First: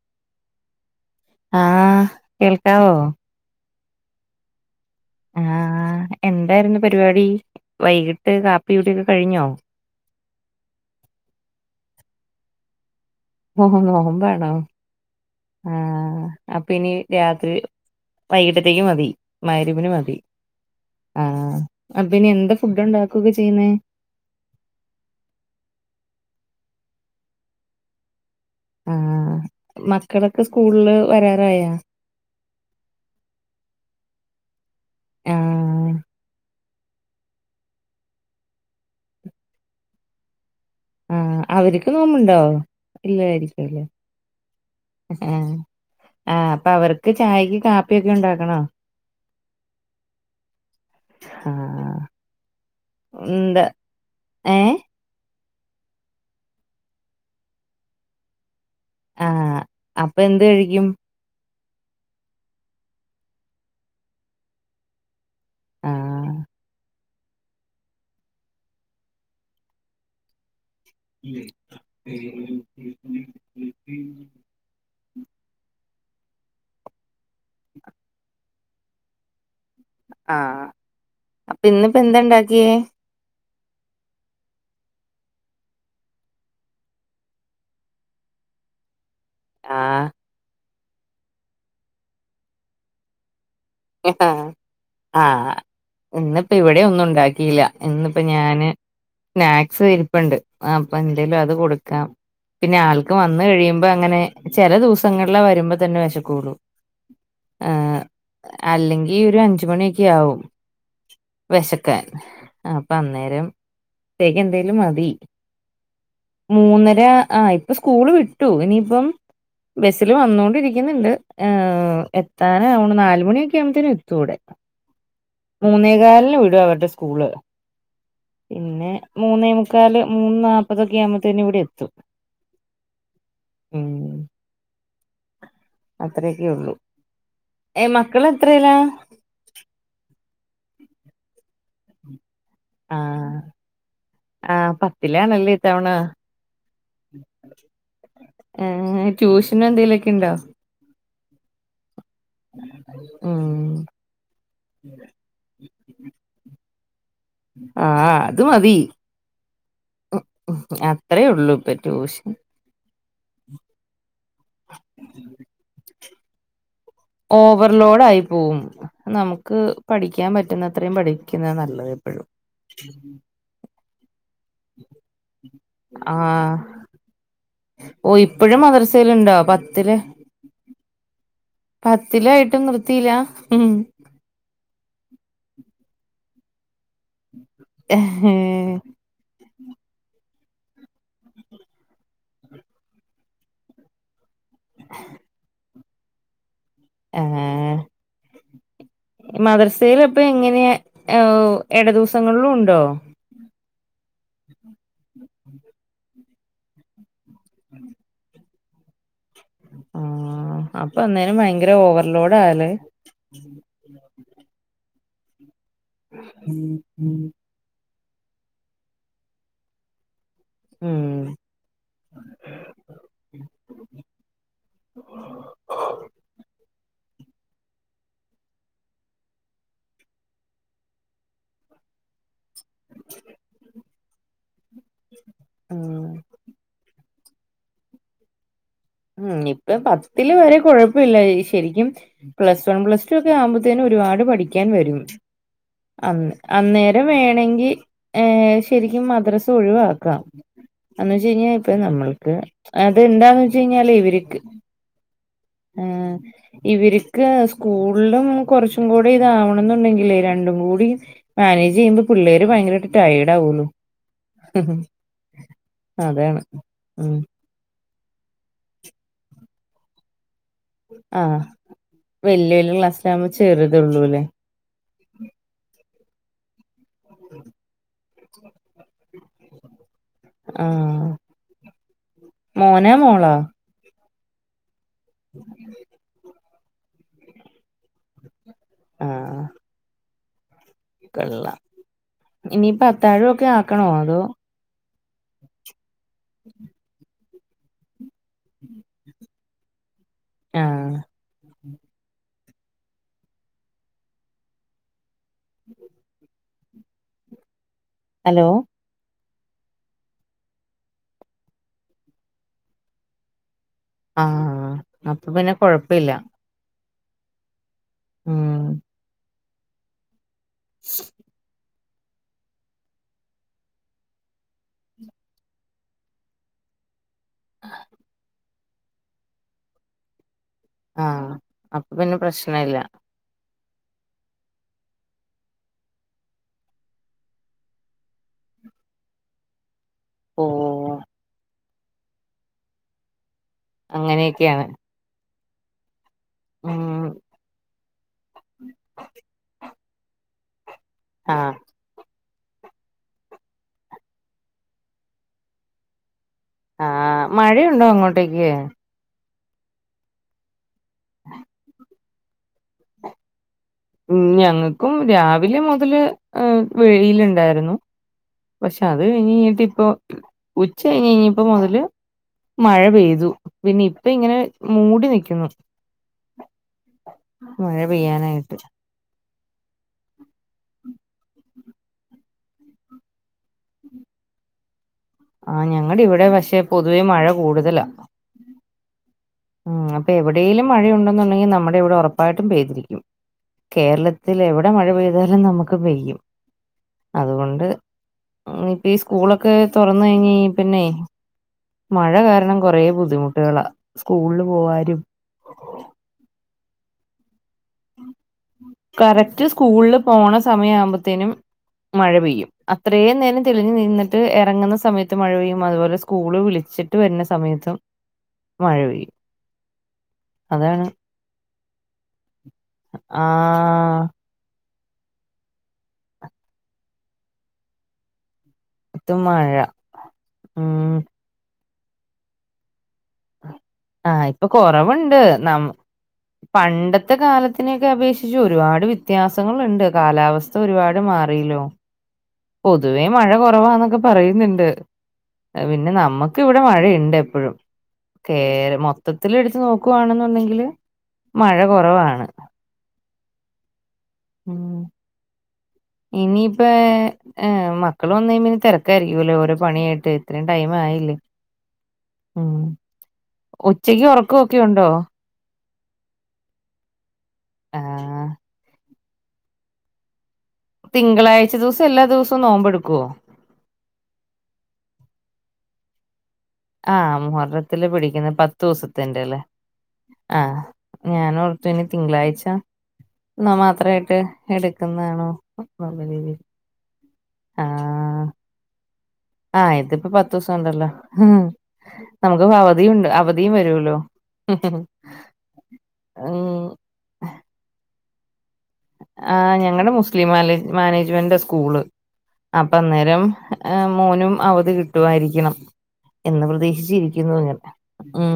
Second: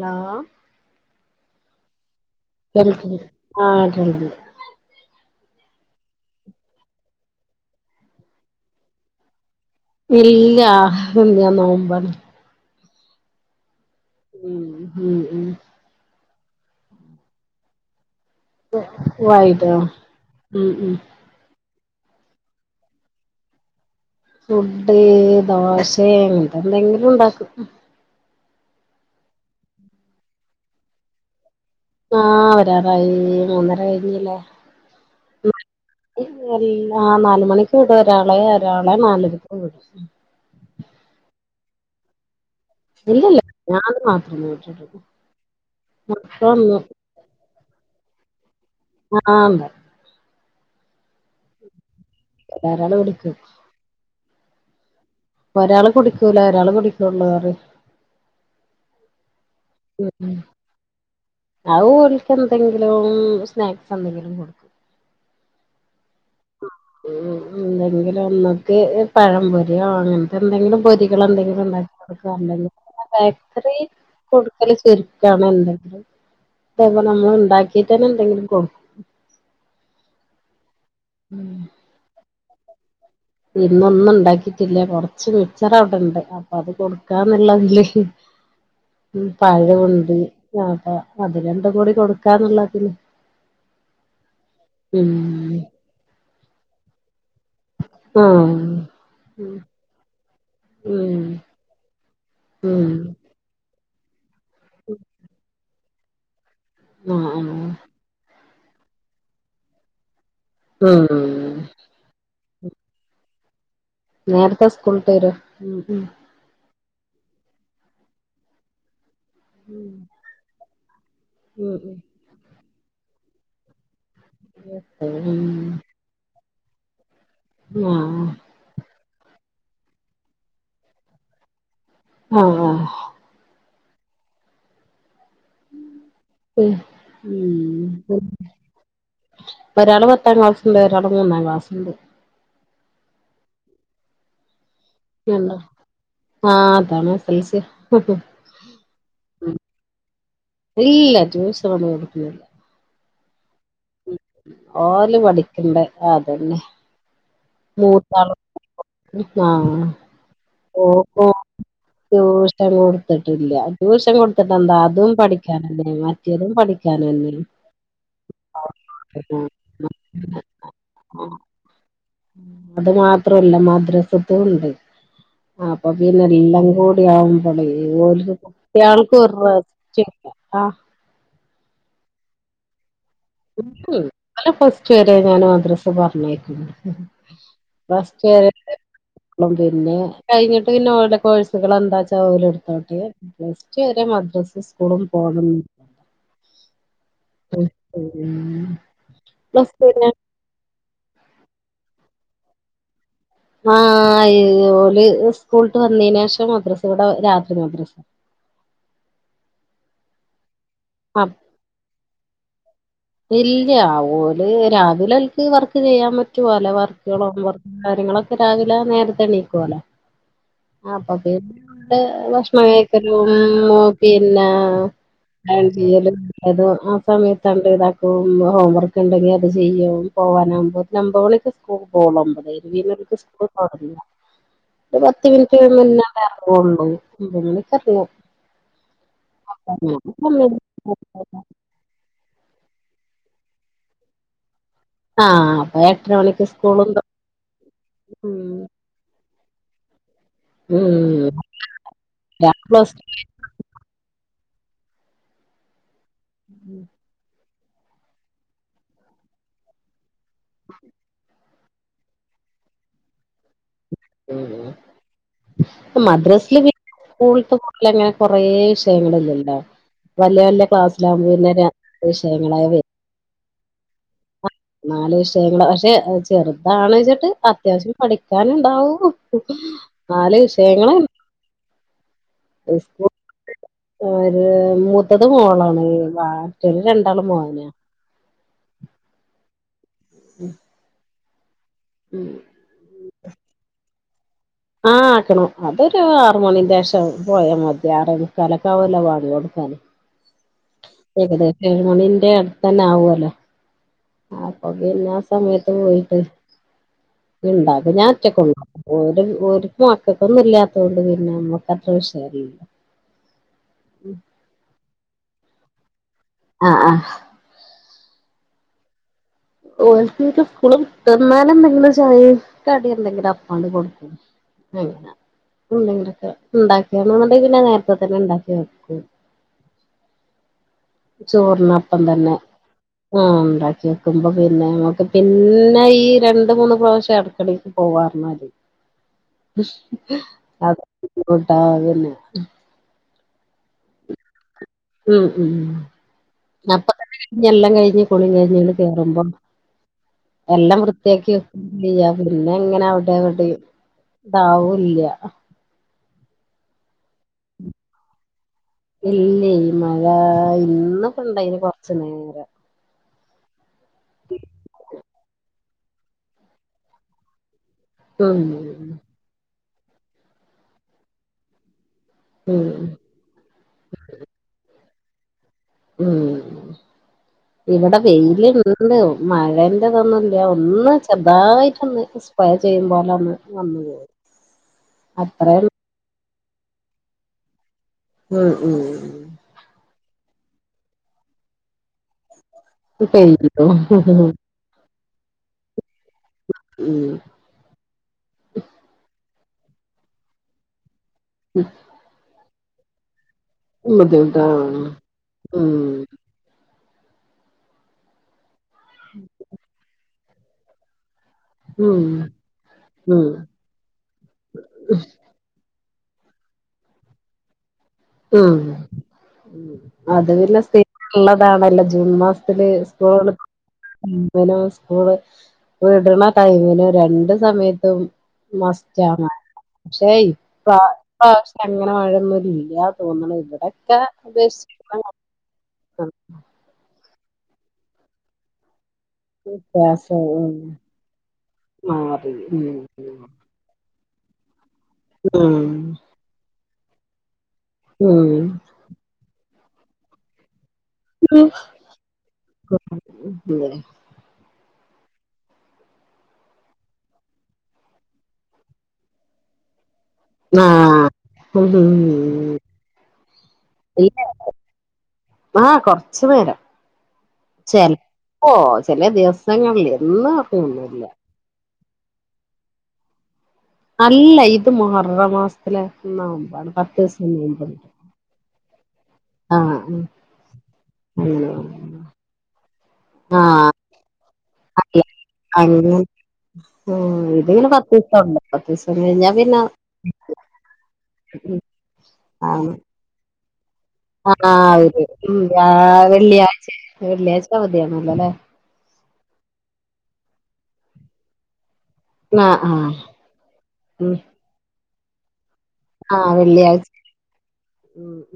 Hello ആ ആഹ് മന്ദി [unintelligible] ആഹ് എന്തായിരുന്നു പരിപാടി വൈകീട്ട് കാപ്പികുടി ഒക്കെ കഴിഞ്ഞോ ഇല്ല ഞാ നോമ്പാണ് ഉ [unintelligible] നോമ്പാണോ ഉം ഉം ഉം ആഹ് അപ്പൊ ഇനി രാത്രി വൈകിട്ടത്തേക്ക് മതി വൈകിട്ടോ മഹ്രി ബ്ന് മതി ഉം ഉം ആഹ് അപ്പനി എന്താ ഫുഡ് ഉണ്ടാക്കുക ചെയ്യുന്നേ ഫുഡ് ദോശെ അങ്ങൻത്തെ എന്തെങ്കിലും ഉണ്ടാക്കും ആഹ് മക്കളൊക്കെ സ്കൂള്ല് വരാറായാ ആഹ് വരാറായി മൂന്നര കഴിഞ്ഞില്ലേ ഉം ആഹ് ഉം [inaudible] എല്ല ആഹ് നാല് മണിക്ക് വിടൊരാളെ ഒരാളെ നാലരക്കു വിടും ഉം ആഹ് അവർക്ക് നോമ്പ്ണ്ടോ ഇല്ലല്ല ഇല്ലരിക്കുവല്ലേ ഞാൻ മാത്രം വീട്ടിലുള്ളൂ ആഹ് ആഹ് അപ്പൊ മക്കളൊന്നും അവർക്ക് ചായക്ക് കാ പ്പിക്കെണ്ടാക്കണോ ആഹ് [unintelligible] ആഹ് വേർരാള്കൊട്ക്ക് ഏ ഒരാള് കുടിക്കൂല ഒരാള് കുടികൊള്ള് [unintelligible] ആഹ് അപ്പ എന്ത് കഴിക്കും ആ ഓൽക്ക് എന്തെങ്കിലും സ്നാക്സ് എന്തെങ്കിലും കൊടു ആഹ് ഉം എന്തെങ്കിലും ഒന്നിക്ക് പഴംപൊരിയോ അങ്ങൻത്തെന്തെങ്കിലും പൊരികൾ എന്തെങ്കിലുംണ്ടാക്കി കൊടുക്ക അല്ലെങ്കിൽ ബേക്കറി കൊടുക്കൽ ചുരിക്കാണ് എന്തെങ്കിലും ത [unintelligible] നമ്മൾ ഉണ്ടാക്കിട്ടന്നെ എന്തെങ്കിലും കൊ മ്മ് ആഹ് അപ്പൊ ഇന്നിപ്പ എന്താണ്ട ക്കിയേ ഇന്നൊന്നു ഒണ്ടാക്കിട്ടില്ല കൊറച്ച് മിച്ചർ അവിടെണ്ട് അപ്പൊ അത് കൊടുക്കാന്നുള്ളതില് ഉം പഴവൊണ്ട് ആഹ് ആഹ് അത് രണ്ടും കൂടി കൊടുക്കാന്നുള്ളതിന് ങാആഹ് ഇന്ന് ഇവിടെ ഒന്നും ഉണ്ടാക്കി ഇല്ല ഇന്നിപ്പോ ആഹ് ഞാന് സ്നാക്സ് ഇരിപ്പുണ്ട് ഉം അപ്പ ഉം എന്തേലും അത് കൊടുക്കാം പിന്നെ ഉം ആൾക്ക് വന്ന് കഴിയുമ്പോ അപ്പോം അങ്ങനെ ചില ദിവസങ്ങളില് വരുമ്പോ തന്നെ വെശക്കുള്ളൂ ആഹ ആ അല്ലെങ്കിൽ ഒരു അഞ്ചുമണിയൊക്കെ ആവുംും ഉം വിശക്കാൻ അപ്പൊ അന്നേരം ത്തേക്ക് നേരത്തെ എന്തേലും മതി സ്കൂൾട്ടരും. ഏ ആ ഇപ്പം സ്കൂള് വിട്ടു ഇനിയിപ്പം ഉം ബസില് വന്നൊണ്ടിരി ക്ക്‌ന്ന്‌ണ്ട്. ആ ഉം എത്താൻ ആ ഓന് നാല് ണിയൊക്കെ യാവുമ്പതേനും എത് ടെ ഉം മൂന്നേകാലിന് വിട്ട് അതവരുടെ സ്‌ സ്കൂള് ഉം പിന്നെ മൂന്നേമു ക്കാല് മൂന്ന് നാപ്പതൊക്കിയാമത്തേന് ഇവിടെ എത്തും. ആഹാ ഉം അത്രയൊക്കെ ഉള്ളൂ. ഉം ഏഹ് മക്കളെത്രയിലാ? ഒരാള് പത്താം ക്ലാസ്സിസും വെറാൾ മൂന്നാം ക്ലാസ്സുണ്ട്. ആ ആ പത് വേണ്ട ആ അതാണ് എസ് എൽ സിയാ ഏഹ് ട്യൂഷനും എന്തേലൊക്കെ ഇണ്ടോ? ഇല്ലാ ട്യൂഷനൊന്നും കൊടുക്കുന്നില്ല. ആ ഓല് പഠിക്കണ്ടെ അതന്നെ. ആഹാ അത് മതി. ആ അത്രേ ഓക്കും ഉള്ളൂ ഇപ്പൊ ട്യൂഷൻ കൊടുത്തിട്ടില്ല ട്യൂഷൻ കൊടുത്തിട്ടെന്താ അതും പഠിക്കാനല്ലേള്ളെ. [unintelligible] ഓവർലോഡായി പോവും ആഹ് നമുക്ക് പഠിക്കാൻ പറ്റുന്നത്രയും പഠിക്കുന്ന നല്ലത് എപ്പഴും. മദ്രസും സുണ്ട് അപ്പ പിന്നെ ആഹ് എല്ലാം കൂടി ആവുമ്പളെ ഓ [unintelligible] ഇപ്പഴും കുട്ട്യാൾക്കും മദ്രസയിലുണ്ടോ ഒരു പത്തില് റെസ്റ്റ് ആ [unintelligible] ഉം [unintelligible] ഫസ്റ്റ് വരെ ഞാന് മദ്രസ പറഞ്ഞയ്ക്കും [unintelligible] [unintelligible] പിന്നെ കഴിഞ്ഞിട്ട് പിന്നെ ഓർടെ കോഴ്സുകൾ എന്താച്ചാ ഓരെടുത്തോട്ടെ പ്ലസ് ടു വരെ മദ്രസ് സ്കൂളും പോകും. ഉം ആഹ് [unintelligible] എ ഓ എട ദിവസങ്ങളിലും ഉണ്ടോ ആഹ് ആയി അതോല് സ്കൂളിട്ട് വന്നീനേഷം മദ്രസ വടെ രാ ത്രി മദ്രസ ആഹ് അപ്പൊ അന്നേരം ഭയങ്കര ഓവർലോഡ് ടാലേ ഇല്ല്യാ ഓല് രാ ഓലൊൽക്ക് വർ ക്ക്‌ ചെയ്യാൻ പറ്റുവല്ല ഉം വർക്കുകൾ ഹോം വർ കാര്യങ്ങളൊക്കെ രാവിലെ നേരത്തെ എണീക്കൂവോല്ലോ അപ്പൊ പിന്നെണ്ട് ഭക്ഷണം കഴിക്കലും പിന്നെ അയൺ ചെയ്യലും അത്‌ ആം സമയത്താണ്ട്താക്ക പോവുമ്പോ ഹോം വർക്ക് ണ്ടെങ്കി അത് ചെയ്യും പോവാനകുമ്പോത്തിന് ഒമ്പമണിക്ക്‌ സ്കൂൾക്ക്‌ പോണം ഒമ്പതേ [unintelligible] സ്കൂൾ തൊടങ്ങാ ഒരു പത്ത് മിൻറ്റ് ഉം മുന്നാണ്ടെറാങ്ങുള്ളൂ എന്തെങ്കിലു [unintelligible] ഉം ഇപ്പ പത്തില് വരേ കുഴപ്പമില്ല ശരിക്കും പ്ലസ് വൺ പ്ലസ് ടു ഒക്ക ആകുമ്പത്തിനെന്നെ ഒരുപാട് പഠി ക്കാൻ വരും ആ അപ്പൊ എട്ടര അന്നേരം മണിക്ക് സ്കൂളും തൊ അന്നേരം വേണെങ്കി ഏ ഉം ശരിക്കും മദ്രസ തൊഴിവാക്കാം എന്ന് വെച്ച് ഉം കഴിഞ്ഞാ ഇപ്പ നമ്മൾക്ക് പ്ലസ് അത്ണ്ടാന്ന് വെ ഇവര്ക്ക് ആഹ് ഇവര്ക്ക സ്കൂളിലും കുറച്ചും കൂടി ഇതാവണംന്നുണ്ടെങ്കിലേ രണ്ടും കൂടി മാനേജ് ചെയ്യുമ്പോ പിള്ളേര് ഭയങ്കരട്ട് ടയേഡ് ആകുള്ളു മു മു അതാണ് മദ്രാസല് പിന്നെ ഉം സ്കൂൾ റ്റൂർ ലെഅങ്ങനെ കൊറേ വിഷയങ്ങളില്ലല്ലോ വല്യ വല്യ ആഹ് ക്ലാസ്സിലാകുമ്പോന്ന ന്ന വല്യ വിഷയങ്ങളാ വല്യ വെ ക്ലാസ്സിലാവുമ്പോ ചെറുതൊള്ളൂല്ലേ നാല് വിഷയങ്ങളാ പക്ഷെ ചേറ് താണ് വെച്ചിട്ട് അത്യാവശ്യം പഠിക്കാനുണ്ടാവു നാല് വിഷയങ്ങളണ് ആഹ് മോനാ മോളാ ഓരോ റ്റത് മോളാണ് വാ റ്റന് രണ്ടാള് മോനാ ആഹ്ആ ഉംഹ് കള്ള ഇനിപ്പ അത്താഴൊക്കെ ആക്കണോ ന്തോ ആഹ് ആക്കണം. അതൊരു ആറ് മണിന്റെഷം പോയാ മതി [unintelligible] കലക്കാവല്ല വാഡിയോട്ക്കാന് ആഹ് ഏകദേശ അയോണിന്റാണ് തന്നാവോല്ലോ ആപ്പ പിന്നെ സമയത്ത് പോയിട്ട് ഇണ്ടാ ഞാ ഹലോ ഒറ്റക്കൊള്ളൂ ഓല് ഓര്ക്ക് മക്കക്കൊന്നുല്ലാതോണ്ട് പിന്നെ അമ്മക്ക് അത്ര വിഷയല്ല ആഹ് അപ്പൊ പിന്നെ കൊഴപ്പില്ല. അഹ് ആഹ് ഉം [unintelligible] സ്‌കൂളും തൊർന്നാല് [unintelligible] [unintelligible] കടി എന്തെങ്കിലും അപ്പാണ്ട് കൊട്ക്കും. അങ്ങനെ എന്തെങ്കിലൊക്കെ ണ്ടാക്കി [unintelligible] പിന്നെ നേരത്തെ തന്നെ ഉണ്ടാക്കി വെ ക്കും. ആഹ് അപ്പൊ ചോറിനപ്പം പിന്നെ തന്നെ പ്രശ്നല്ല ആ ണ്ടാക്കു ക്കുമ്പോ പിന്നെ നമുക്ക് പിന്നെ ഈ രണ്ട് മൂന്ന് പ്രാവശ്യം അട്ക്കളേക്ക് പോവാറന്നാല് അതെ ഓഹ് ആ അതെന്നെ അങ്ങനെയൊക്കെയാണ് മ് മ് മ് അപ്പ ഉം തന്നെ കഴിഞ് എല്ലാം കഴിഞ്ഞ് കുളി കഴിഞ്ഞങ്ങ് കേറുമ്പോ എല്ലാം വൃ വൃത്തിയാക്കി ആഹ് വെക്കും ചെയ്യാ പിന്നെ അങ്ങനെ അവിടെ ഇവിടെ ഇതാവുല്ല്യ ആ മഴയുണ്ടോ അങ്ങോട്ടേക്ക് ഇല്ല മഴ ഇ ഇന്നൊക്ക ഉണ്ടായീഞ്ഞു കുറച്ചു അന്നേരം മ് ഞങ്ങൾക്കും രാവിലിം ഉ ല് വെയിൽ ഇണ്ടായിരുന്നു ഉം പക്ഷെ അത് കഴിഞ് കഴിഞ്ഞിട്ട് ഇ ഇപ്പൊ ഉച്ച കഴിഞ്ഞ് കഴിഞ്ഞപ്പോ മുതല് ഉം മഴ പെയ്തു പിന്നെ ഇപ്പ ഇങ്ങനെ മൂടി നൽക്കുന്നു മ് മഴ ഇവിടെ വെയില് പെയ്യാനായിട്ട് ല്ണ്ട് മഴന്റെ ഇതൊന്നും ഇല്ല ഒന്നും ചെറ്തായിട്ടൊന്ന് സ്പ്രേ പെയ്യുമ്പോലന്ന് വന്നു പോയി അത്രേ ആ ഞങ്ങുടെ ഇവിടെ വക്ഷ പക്ഷേ പൊതുവെ മഴ കൂടുതലാണ് മ് മ് മ് മ് അപ്പൊ എവിടേലുംമഴഉണ്ടെന്നുണ്ടെങ്കിൽ നമ്മുടെ ഇവിടെ ഉറപ്പായിട്ട് പ്പായിട്ടും പെയ്തിരിക്കും പെയ്തു കേരളത്തിൽ എവിടെ മഴ പെയ് അന്നേരം നമ്മുക്ക് പെയ്യും ഉം അതുകൊണ്ട് ഇപ്പ സ്കൂളൊക്കെ ഒക്കെ തുറന്ന് കഴിഞ് പിന്നെ മഴ കാരണം കുറേ ബുദ്ധിമുട്ടുകളാണ് ബുദ്ധിമുട്ടുകൾ ആണ് മ് [inaudible] കറക്റ്റ് സ്കൂളില് പോണ സമയം ആവുമ്പോത്തേനും ഉം മഴ പെയ്യും അത്രയും ഉം നേരം തെളിഞ്ഞ് നിന്നിട്ട് ഇറങ്ങുന്ന സമയത്ത് മഴ പെയ്യും അതുപോലെ സ്‌ സ്കൂള് വിളിച്ചിട്ട് വരുന്ന സമയത്തും ഉം മഴ പെയ്യും അത് പിന്നെ അതാണ് സ്ഥിര ഒള്ള ണല്ലോ ജൂൺ മാസ ത്തില് സ്കൂളുകള് ആഹ് [unintelligible] പൂവ് വിടണ ടൈമിന് രണ്ടു സമയത്തും ത്തും മാസ്റ്റാണു മഴ പക്ഷെ ഇപ്പ ഉം [unintelligible] അങ്ങനെ മഴ ഒന്നും ലില്യ തോന്ന്ണു ഇവിടെ ആഹ് ഇപ്പൊ കൊറവുണ്ട് നമു പണ്ട ത്തെ കാലത്തിനെയൊക്കെ അപേക്ഷിച്ച് ഒരുപാട് വി ത്യാസങ്ങളുണ്ട് വ്യത്യാസം കാലാവസ്ഥ ഉം ഒരുപാട് മാറില്ലോ മാറി ഉം പൊതുവേ മഴ കുറവാന്നൊക്കെ പറയുന്ന്ണ്ട് പിന്നെ നമ്മുക്ക് ഇവിടെ മഴയ ഉണ്ട് എപ്പഴും ഉം മൊത്തത്തിലൽ എടുത്ത് നോക്കുവാണെന്നുണ്ടെങ്കില് ഉം മഴ കുറവാണ് ഉം ഇനിയിപ്പ എ മക്കൾ വന്ന് കഴിയുമ്പ തിരക്കായരിക്കൂല്ലോ ഓരോ പണിയാ ത് ഇത്രം ടൈം ആയില്ലേ ഉം ഉച്ചക്ക് ഉറക്കൊക്കെഒണ്ടോ ആ കൊറച് നേരം ചെല് ആഹ് പ്പോ ഓ ചില ദിവസങ്ങളില് എന്നു തിങ്കളാഴ്ച ദിവസ എല്ലാ ദിവസവും നോമ്പ് എടുക്കുവോ അല്ല ഇത് മുഹറ മാസത്തിലെ നോമ് ആ മുഹറത്തില് പിടിക്കുന്ന പ തോസ് ത്തിന്റെ അല്ലേ ആഹ് ആഹ് ഞാനോർത്തു ഇനി തിങ്കളാഴ്ച എന്നാ ആഹ് മാത്ര ആയിട്ട് എടുക്കുന്നതാണോ അങ്ങനെ ആഹ് അല്ല അങ്ങനെ എന്നുള്ള രീതിൽ ആഹ് ഇതിങ്ങനെ പത്ത് ദിവസം ആഹ് ഉണ്ട് പത്ത് ദിവസം കഴിഞ്ഞാ ആ പിന്നെ ഇതിപ്പ പത്ത് ദിവസം ഉണ്ടല്ലോ ഉം നമുക്കപോ അവധിയുണ്ട് അവ ധീം വരു ആ വരും തിങ്കാ ഉം വെള്ളിയാഴ്ച വെള്ളിയാഴ്ച അവധിയണല്ലോ അല്ലേ ആ ഞങ്ങള് മുസ്ലിം മാലേ മാനേജ്മെന്റ് സ്കൂള് ആഹ് അപ്പ ആഹ് അന്നേരം ഉം മോനും അവധി കി കിട്ടുമായിരിക്കണം ആഹ് എന്ന വെള്ളിയാഴ്ച പ്രദേശിച്ചിരിക്കുന്നു ഇങ്ങനെ ഉ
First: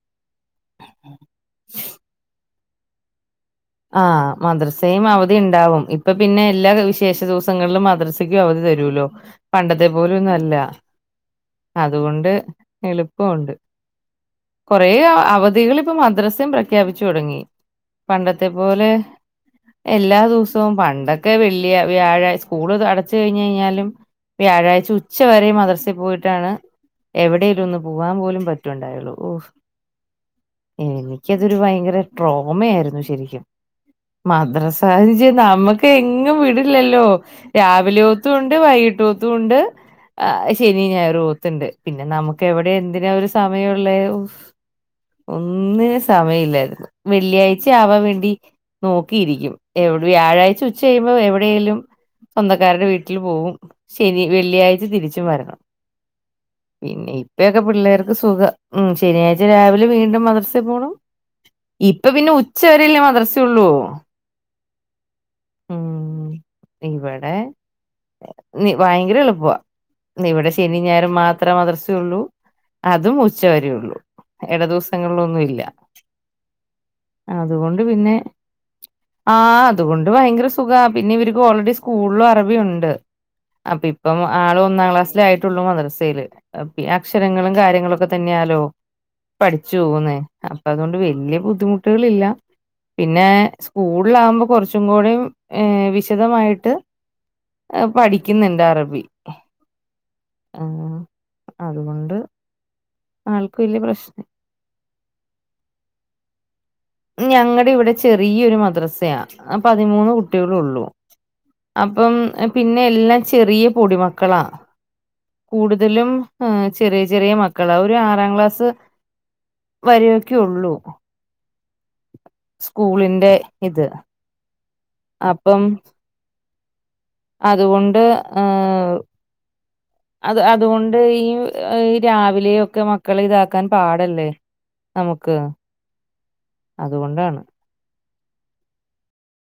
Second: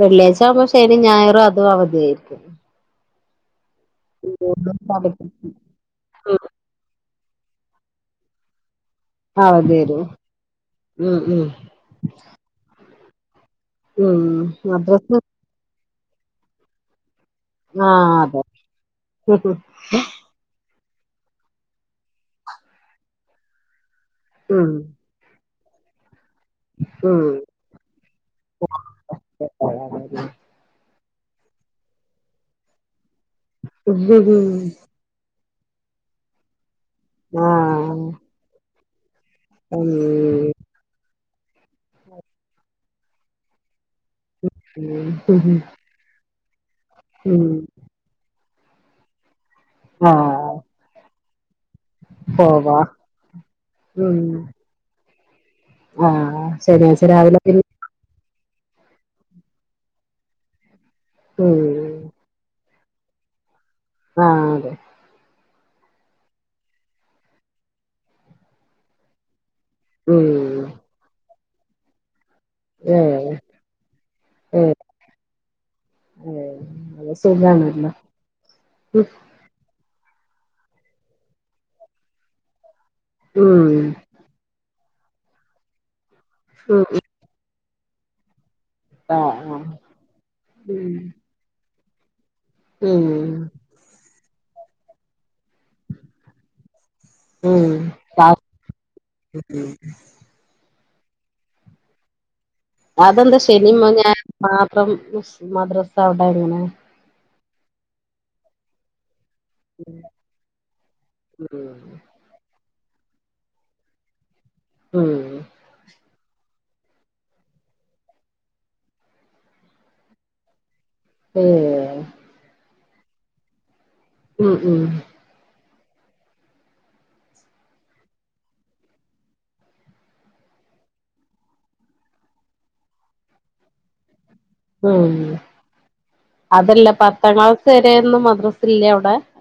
വല്ലേ അമ ശന് ഞായറും അതും അവധിയായിരിക്കും ആഹ മദ്രസയും അവധി ഉണ്ടാവും ഇപ്പൊ പിന്നെ എല്ലാ വിശേഷ ദിവസവും ങ്ങളിലും മദ്രസക്കും അവധി തരും അവധി പണ്ടത്തെ വരും പോല ഒന്നും അല്ല ഉം ഉം അതുകൊണ്ട് എളുപ്പമുണ്ട് ഉം അ്ര മദ്രസ്യം പ്രഖ്യാപിച്ചു തുടങ്ങി ആഹ് പണ്ടത്തെ അതേപോലെ അതെ എല്ലാ ദിവസവും പണ്ടൊക്കെ വെള്ളിയ വ്യാഴ സ്കൂള് അടച്ച കഴിഞ്ഞഞ് കഴിഞ്ഞാലും ഉം വ്യാഴാഴ്ച ഉച്ച വരെ മത്ര പോയി ഉം എവിടെലും ഒന്ന് പോവാാൻ പോലും പറ്റണ്ടായുള്ളു ഓ എനിക്ക് അതൊരു ഭയങ്കര ട്രോമ ആയിരുന്നു ശരി മദ്രസ നമുക്ക് എങ്ങ വ ല്ലോ രാവിലെ ആഹ് ഓത്ത കൊൊണ്ട് വൈക് അതൊണ്ട് ശനി ഞായർ ത്തിന്റെ പിന്നെ നമുക്ക് എവിടെ എന് അ ഒരു സമയ ഉം ഉം ഒന്നും സമയല്ല ആ ഉം വെള്ളിയാഴ്ച ആവാൻ വേണ്ട നോക്കിയിരിക്കും എവിടെ ആഹ് വ്യാഴാഴ്ച ഉച്ചഴുമ്പോ എവിടെ േലും പോവാ സ്വന്തക്കാരുടെ വീട്ടിൽ പോകും ഉം ശനി വെള്ളിയാഴ് തിരിച്ചും വരണം ആഹ് ശനിയാഴ്ച പിന്നെ രാവിലെ ഇപ്പൊക്കെ പിന്നെ പിള്ളേർക്ക് സുഖം ഉ ശനിയാഴ്ച രാവിലെ വീണ്ടും മദർസ പോണം ഉം ഇപ്പൊ പിന്നെ ഉ ശരി [inaudible] ദ്രസ ഉള്ളു ആഹ അതെ ഉം ഇവിടെ ഭയങ്കര എളുപ്പ ഉം ഇവിടെ ശനി ഞായറും മാത്രം അത്ര മദർസ ഉള്ളൂ അതും ഏഹ് ഉച്ചവരള്ളു ഇട ഏഹ് ദിവസങ്ങളിലൊന്നുംല്ല ഏഹ് അത് അതുകൊണ്ട് സുഖാണല്ലോ പിന്നെ ഉം ആ അതുകൊണ്ട് ഭയങ്കര സുഖ പിന്നെ ഇവർക്ക് ഓൾറെഡി സ്കൂളിലും അറബി യുണ്ട് അപ്പൊ ഇപ്പം ആള് ഒന്നാം ക്ലാസ് മസിൽ ആയിട്ടുള്ളൂ മദ്രസയില് ഉം അക്ഷരങ്ങളും കാര്യ നിങ്ങളൊക്കെ തന്നെയാലോ ആഹ് ആഹ് പഠിച്ചു പോകുന്നേ അപ്പൊ അതുകൊണ്ട് ഉം വലിയ ബുദ്ധിമുട്ട് ടുകളളില്ല ഉം പിന്നെ സ്കൂളില ആകുമ്പോ കുറച്ച് ചറ്റുംകോടെയും ഏ വിശദമായിട്ട് ഉം ആ, പഠിക്കുന്നുണ്ട് അറബി അതുകൊണ്ട് അതെന്താ ആൾക്ക് വല്യ ശനിമ്മ പ്രശ്നം ഞായറും മാത്രം മദ്രസ അവിടങ്ങനെ ഞങ്ങടെ ഇവിടെ ചെറിയൊരു മദ്രസയ പതിമൂന്ന് കുട്ടികള ഉള്ളൂ ഉം അപ്പം പിന്നെ എല്ലാം ചെറിയ പൊടിമക്കളാ ഉം കൂടുതലും ചെറിയ ചെറിയ മക്കളാ ഒരു ആറാം ക്ലാസ് വരൊക്കെ ഉള്ളൂ ഏ സ്കൂളിൻ്റെ ഇത് ഉം അപ്പം അതുകൊണ്ട് ഏ അത് അതുകൊണ്ട് ഈ രാവിലെയൊക്കെ മക്കളെ ഇതാക്കാൻ പാടല്ലേ ഉം നമുക്ക് അതല്ല അതുകൊണ്ടാണ് പത്താം ക്ലാസ് വരെ ന്ന് മദ്രാസ ഇല്ലേ അവിടെ